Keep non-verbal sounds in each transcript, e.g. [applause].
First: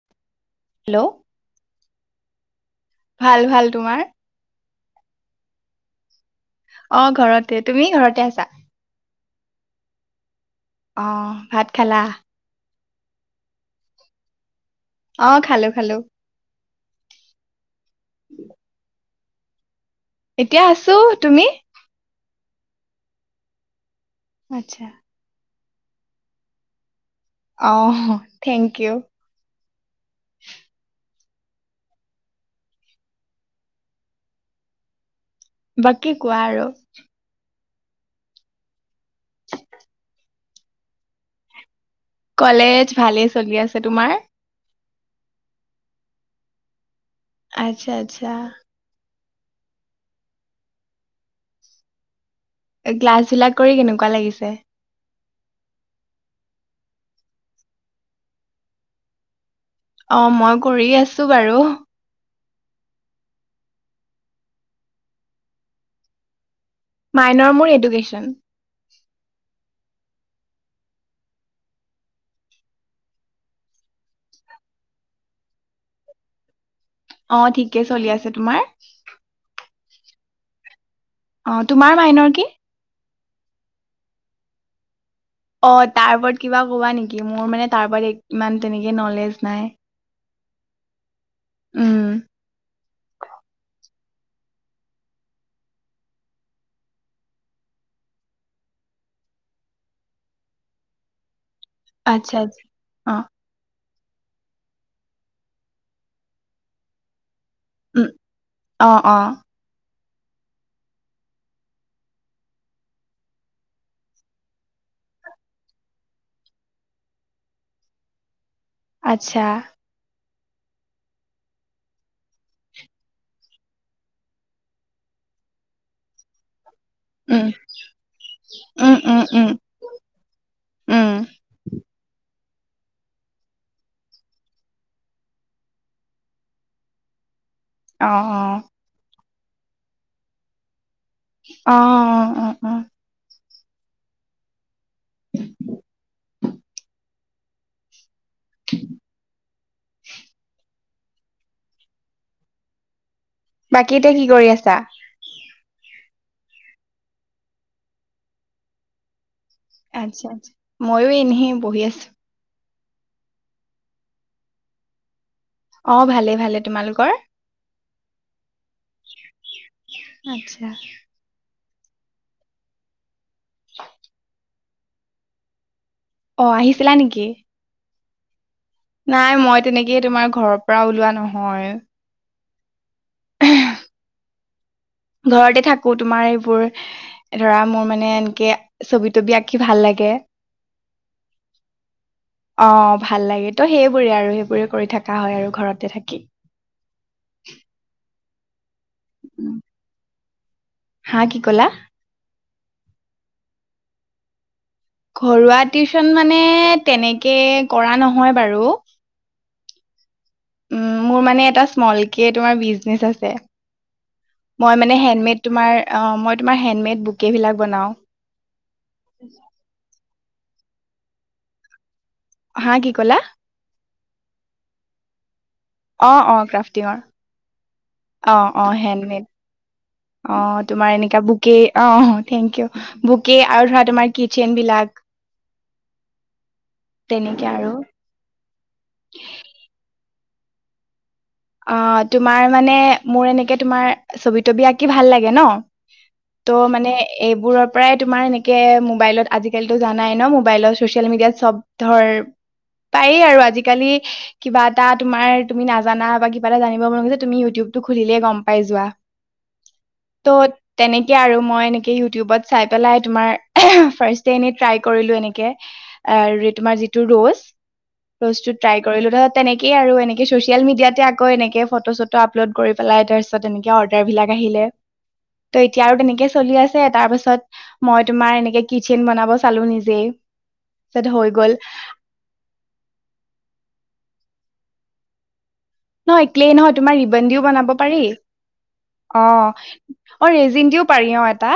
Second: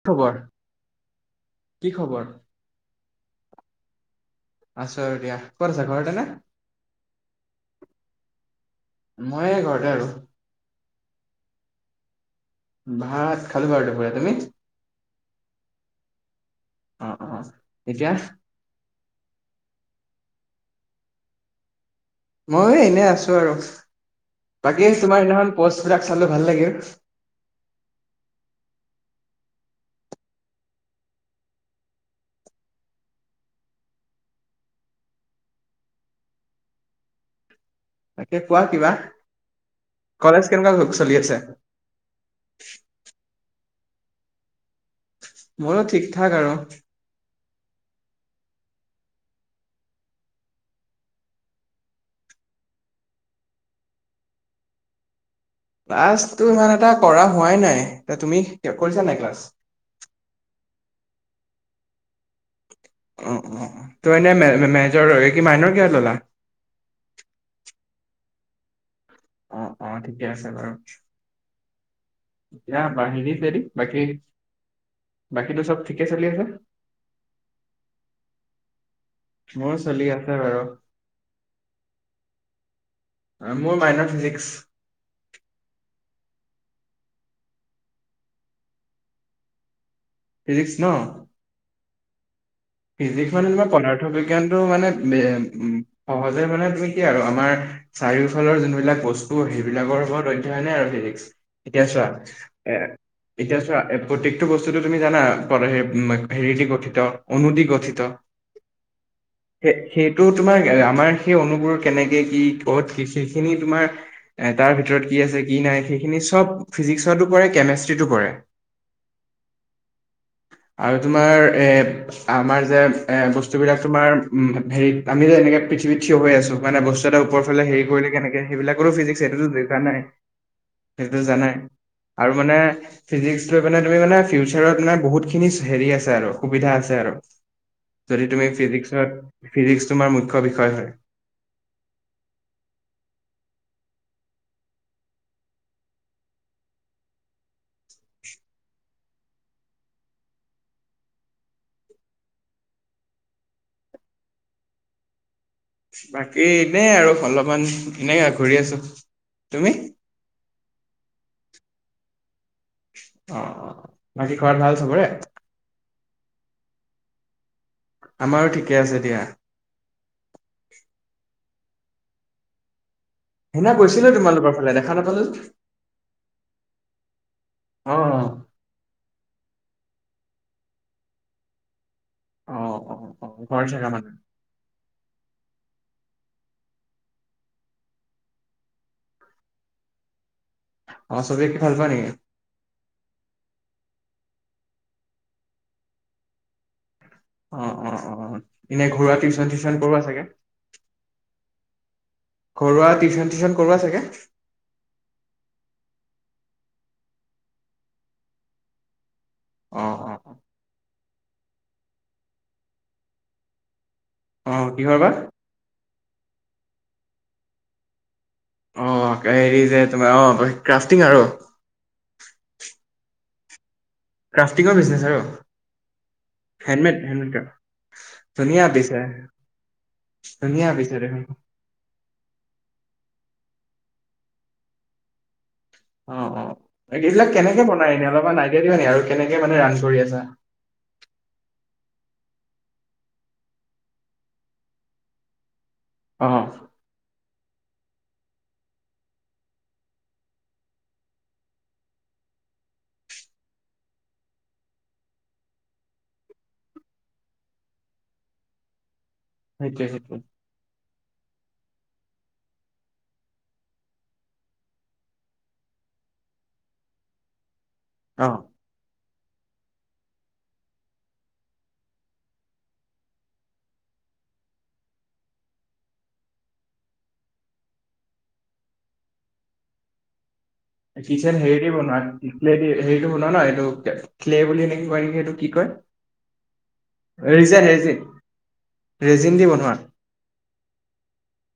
October. Hello ভাল, ভাল তোমাৰ? আছু আৰু দিয়া ক'ত আছা ঘৰতে নে? অ' ঘৰতে তুমি ঘৰতে আছা? মই ঘৰতে আছো। অ' ভাত খালা? ভাত খালো বাৰু দূপৰীয়া তুমি? অ' খালো, খালো। অ'অ' এতিয়া? এতিয়া আছো তুমি? মই এনে আছো আৰু আচ্ছা বাকী তোমাৰ সেইদিনাখন পষ্টবিলাক চালো ভাল লাগিল। অ' থেংক ইউ। বাকী কোৱা আৰু। তাকে কোৱা কিবা? কলেজ কেনেকুৱা চলি আছে? কলেজ ভালেই চলি আছে তোমাৰ? মোৰো ঠিক ঠাক আৰু। আচ্ছা, আচ্ছা। ক্লাছ বিলাক কৰি কেনেকুৱা লাগিছে? ক্লাছটো ইমান এটা কৰা হোৱাই নাই এ তুমি কৰিছা নাই ক্লাছ? অ' মই কৰি আছো বাৰু। অ'অ' ত এ-এনে মেনেজৰ হয় কি মাইনৰ কিহত ল'লা? মাইনৰ মোৰ এডুকেশ্যন। অ'অ' ঠিকে আছে বাৰু। দিয়া বাহৰি বেদি বাকী বাকীতো চব ঠিকে চলি আছে। অ' ঠিকে চলি আছে তোমাৰ? মোৰ চলি আছে বাৰু। অ' তোমাৰ মাইনৰ কি? মোৰ মাইনৰ ফিজিক্স। অ' তাৰ ওপৰত কিবা কবা নেকি মোৰ মানে তাৰ ওপৰত ইমান তেনেকে নলেজ নাই। ফিজিক্স ন? উম, ফিজিক্স মানে তোমাৰ পদাৰ্থ বিজ্ঞানটো মানে সহজে মানে তুমি কি আৰু আমাৰ চাৰিওফালৰ যোনবিলাক বস্তু সেইবিলাকৰ ওপৰত অধ্যয়নে আৰু ফিজিক্স। এতিয়া চোৱা আচ্ছা আচ্ছা এ অ এতিয়া চোৱা এ প্ৰত্যেকটো বস্তুটো তুমি জানা হেৰিদি গঠিত অনুদি গঠি উম, অ'অ' সেই সেইটো তোমাৰ আমাৰ সেই অনুবোৰ কেনেকে কি ক'ত কি সেইখিনি তোমাৰ এ তাৰ ভিতৰত কি আছে কি নাই সেইখিনি চব ফিজিক্সতো পৰে কেমেষ্ট্ৰিতো পৰে। আচ্ছা। আৰু তোমাৰ এ আমাৰ যে এ বস্তুবিলাক তোমাৰ উম, হেৰিত আমি যে এনেকে পৃথিৱীত থিয় হৈ আছো মানে বচ স্তু এটা ওপৰ উম, ফালে হেৰি কৰিলে কেনেকে সেইবিলাকৰো উম, উম, ফিজিক্স উম, সেইটোতো [unintelligible] উম, সেইটোতো জানাই। আৰু মানে ফিজিক্স লৈ পানে তুমি মানে ফিউচাৰত মানে বহুতখিনি হেৰি আছে আৰু সুবিধা আছে আৰু যদি অ', তুমি অ', ফিজিক্সত ফিজিক্স তোমাৰ মুখ্য বিষয় হয় অ'অ'অ' [inaudible] বাকীতে কি কৰি আছা? বাকী এনেই আৰু অলপমান এনেই আ ঘুৰি আছো তুমি? আচ্ছা, আচ্ছা, আচ্ছা ময়ো এনহে বহি আছো। [unintelligible] বাকী খবৰ ভাল চবৰে? অ'ভালে, ভালে তোমালোকৰ? আমাৰো, ঠিকেই আছে দিয়া। আচ্ছা। সেইদিনা গৈছিলোঁ তোমালোকৰ ফালে দেখা নাপালো? অ'আহিছিলা নেকি? অ'অ'অ' নাই মই তেনেকেই তোমাৰ ঘৰৰ পৰা ওলোৱা নহয়। অ'অ'অ' হয় চাগে মানে। ঘৰতে থাকো তোমাৰ এইবোৰ এ ধৰা মোৰ মানে এনকে ছবি-তবি আঁকি ভাল লাগে অ'ছবি আকি ভাল পোৱা নেকি? অ', ভাল লাগে ত' সেইবোৰেই আৰু সেইবোৰে কৰি থাকা হয় আৰু ঘৰতে থাকি। অ'অ'অ' এনে ঘৰুৱা টিউচন উম। চিউচন কৰোৱা চাগে? হা কি ক'লা? ঘৰুৱা টিউচন-চিউচন কৰোৱা চাগে? ঘৰুৱা টিউচন মানে তেনেকে কৰা নহয় বাৰু অ'অ' উম, মোৰ মানে এটা স্মলকে তোমাৰ বিজনেচ আছে অ', মই কিহৰ মানে বা? হেণ্ডমেড তোমাৰ অহ মই তোমাৰ হেণ্ডমেড বুকেইবিলাক বনাওঁ। অ'হেৰি যে তোমাৰ অ'ক্ৰাফটিং আৰু? হা কি ক'লা? ক্ৰাফটিংৰ বিজনেচ আৰু? অ' অ' হেণ্ডমেড ক্ৰাফটিংৰ, হেণ্ডমেড ক্ৰাফ্ট। অ' ধুনীয়া অ' পিছে হেণ্ডমেড। ধুনীয়া অ'তোমাৰ পিছে এনেকা দেখোন বুকে অহ, থেংক ইউ বুকে আৰু ধৰা তোমাৰ কিচেইন বিলাক অ'অ'এইবিলাক তেনেকে কেনেকে আৰু বনাই এনে অলপমান আইদিয়া দিবা নেকি আৰু কেনেকে মানে ৰান কৰি আছা? অ' তোমাৰ মানে, মোৰ এনেকে তোমাৰ ছবি-তবি আঁকি ভাল লাগে ন' অ', ত'মানে এইবোৰৰ পৰাই তোমাৰ এনেকে মোবাইলত আজিকালিতো জানাই ন মোবাইলত চচিয়েল মিডিয়াত চব ধৰ- পায়েই আৰু, আজিকালি কিবা এটা তোমাৰ তুমি নাজানা- বা কিবা এটা জানিব মন গ'লে, তুমি ইউটিউবটো খুলিলেই গম পাই যোৱা। সেইটোৱেই, সেইটোৱেই। ত' তেনেকেই আৰু, মই এনেকে ইউটিউবত চাই পেলাই তোমাৰ ফাৰ্ষ্ট ডে এনেই ট্ৰাই কৰিলোঁ এনেকে। আৰু তোমাৰ যিটো ৰৌজ- অ', ৰ'জটো ট্ৰাই কৰিলো, তাৰপিছত তেনেকেই আৰু এনেকে চচিয়েল মিডিয়াতে আক- কৌ এনেকে ফটো চটো আপলোড কৰি পেলাই, তাৰপিছত এনেকে অৰ্ডাৰ বিলাক আহিলে। ত' এতিয়া আৰু তেনেকেই চলি আছে, তাৰপাছত- মই তোমাৰ এনেকে কিচেন বনাব চালো নিজেই। তাৰপিছত হৈ কিচেন গ'ল হেৰি দি বনোৱা। কি আছিলে হেই হেৰিটো বনোৱা ন এইটো ক্লে বুলি এনেকে কয় নেকি সেইটো কি কয়? নহয় ক্লেই নহয় তোমাৰ ৰিবন দিও ৰিজেন বনাব ৰেজিন পাৰি- ৰেজিন দি অঁ, বনোৱা অঁ ৰেজিন দিও পাৰি অঁ এটা,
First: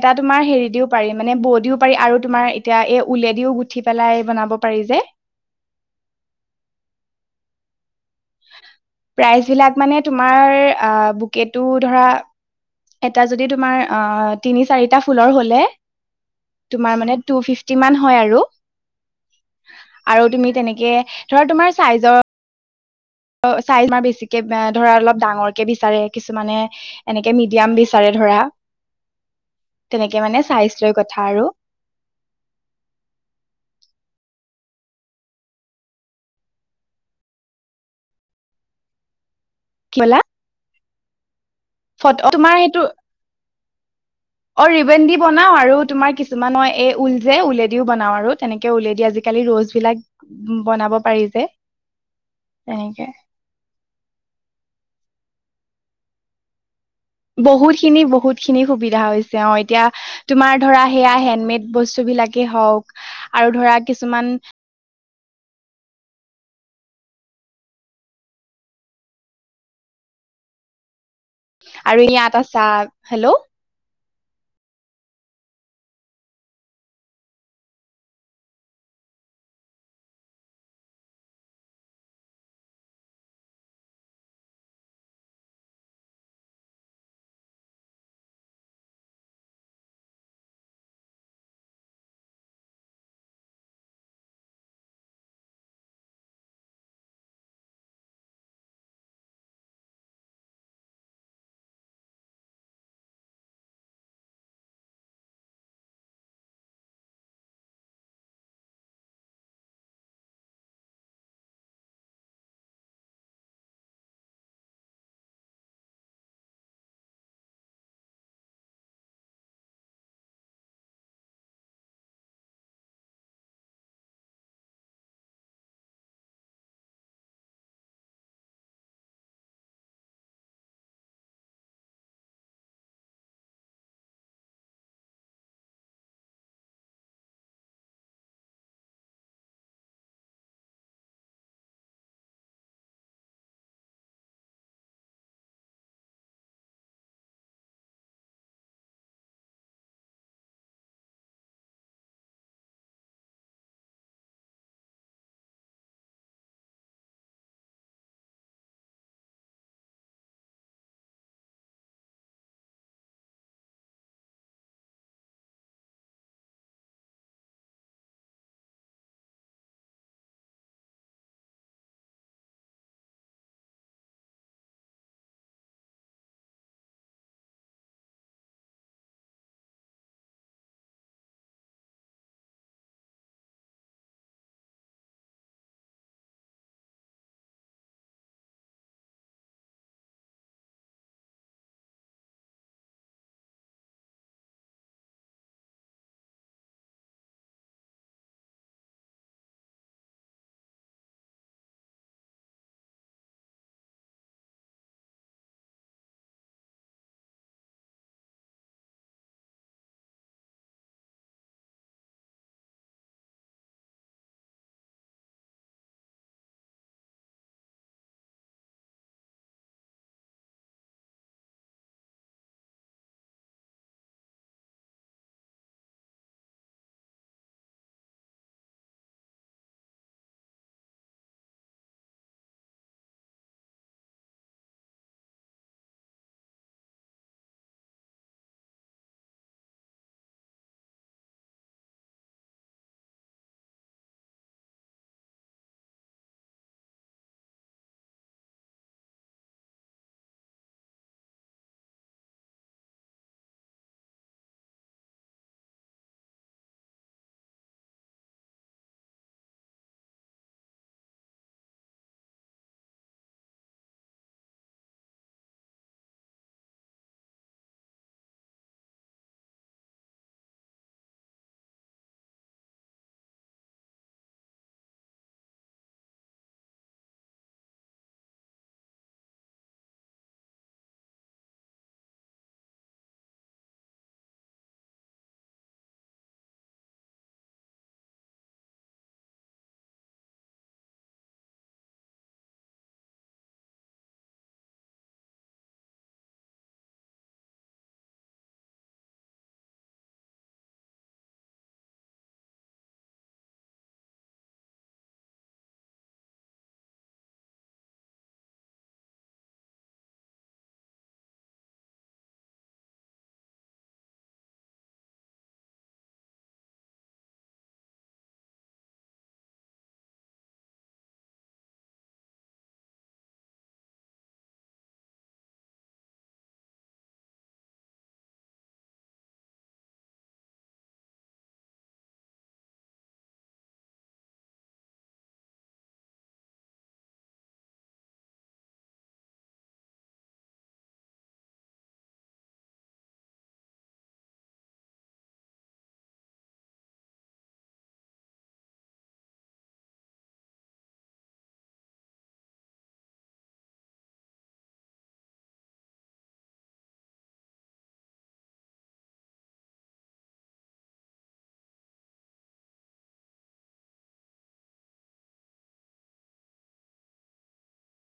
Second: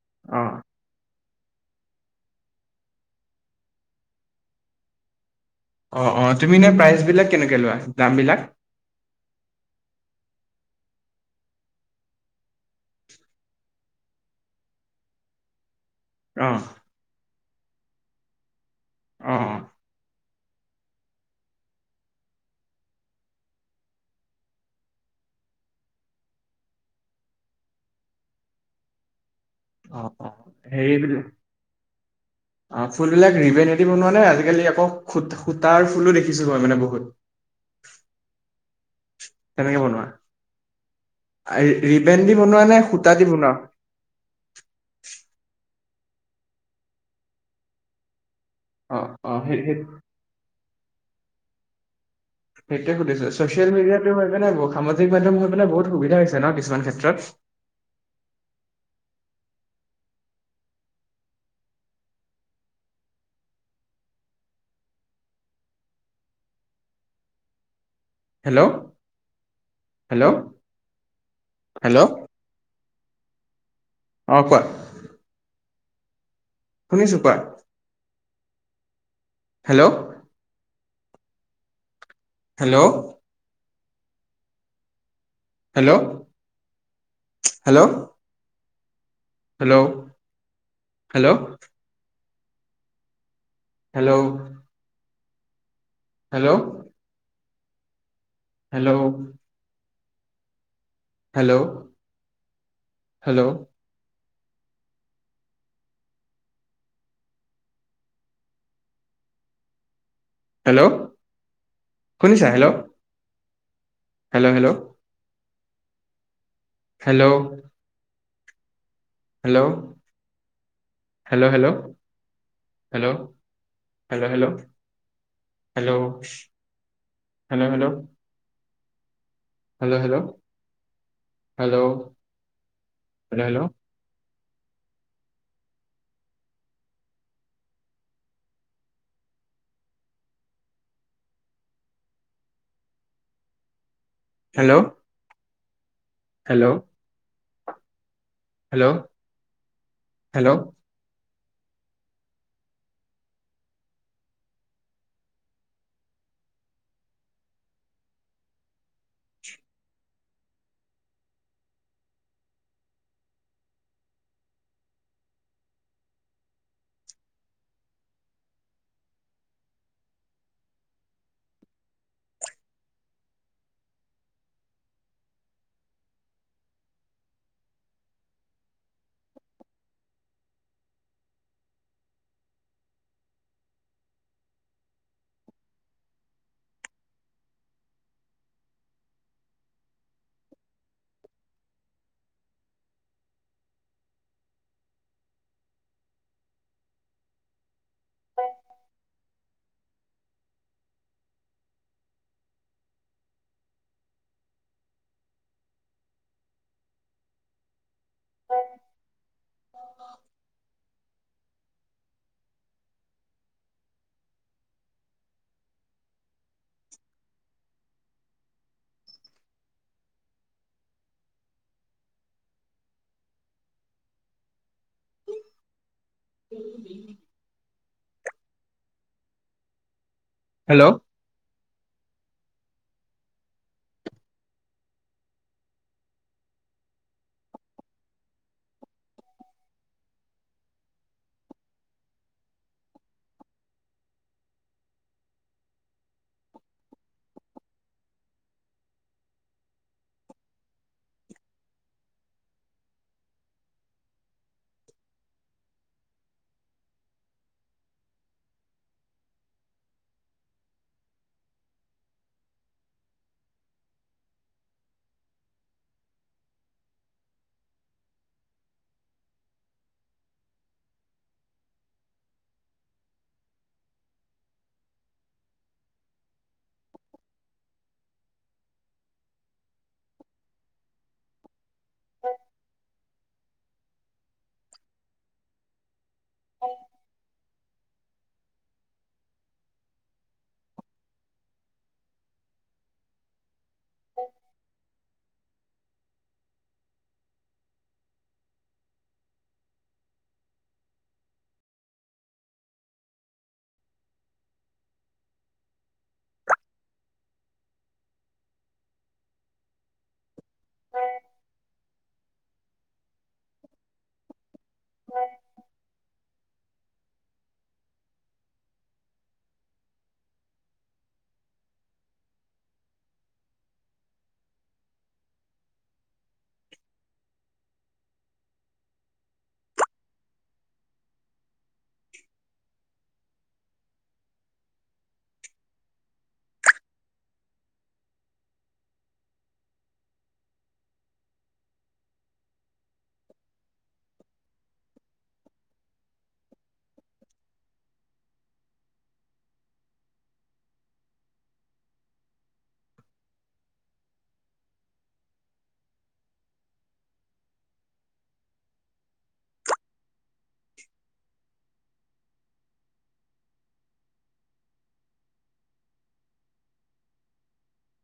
এটা অ তোমাৰ হেৰি দিও- পাৰি মানে ব দিও পাৰি আৰু তোমাৰ এতিয়া এ উলেদিও গুঠি পেলাই বনাব পাৰি যে। অঁ অঁ তুমি এনেই প্ৰাইচ বিলাক কেনেকে লোৱা দাম বিলাক? প্ৰাইচ বিলাক মানে তোমাৰ বুকেকো ধৰা- এটা যদি তোমাৰ অঁ তিনি চাৰিটা ফুলৰ হলে, - অঁ' তোমাৰ মানে টু ফিটি মান হয় আৰু, অ আৰু তুমি তেনেক- কে ধৰা, তোমাৰ চাইজৰ- অ চাইজ আমাৰ বেছিকে ধৰা অলপ ডাঙৰকে বিচাৰে কিছুমানে। এনেকে মিডিয়াম বিচাৰে ধৰা। অঁ তেনেকে অঁ, মানে চাইজ লৈ সেই- কথা আৰু অঁ ফুলবিলাক ৰিভেনেটি বনোৱা নে? আজিকালি আকৌ সূতাৰ ফুলো দেখিছো মই বহুত। কেনেকে কি বনোৱা? কলা ৰিবেন ফটো দি তোমাৰ বনোৱা সেইটো নে সূতা দি বনোৱা? অ' ৰিবেন দি বনাও আৰু, তোমাৰ কিছুমানৰ এ ঊল যে ঊলে দিও বনাওঁ আৰু। তেনেকে ঊলে অ দি আজিকালি অ সেই সেই ৰ'জ বিলাক বনাব পাৰি যে। সেইটোৱে তেনেকে সুধিছো, ছ'চিয়েল মিডিয়াটো হয় পিনাই সামাজিক মাধ্যম হৈ পিনাই বহুত সুবিধা হৈছে ন কিছুমান ক্ষেত্ৰত। বহুতখিনি বহুতখিনি সুবিধা হৈছে অঁ এতিয়া- তোমাৰ ধৰা সেয়া হেণ্ডমেড বস্তুবিলাকেই হওঁক আৰু ধৰা কিছুমান- হেল্লৌ' হেল্লৌ'। আৰু ইয়া এটা চা, হেল্লৌ'। অঁ কোৱা? শুনিছো, কোৱা? Hello hello hello hello hello hello! Hello hello! Hello hello hello hello শুনিছা, hello. Hello hello. Hello hello hello hello, hello, hello hello. Hello, hello hello! Hello hello hello hello hello. Hello. Hello. Hello hello. [unintelligible] [unintelligible] Hello [unintelligible] [inaudible] হয়। হয়। [inaudible] [inaudible]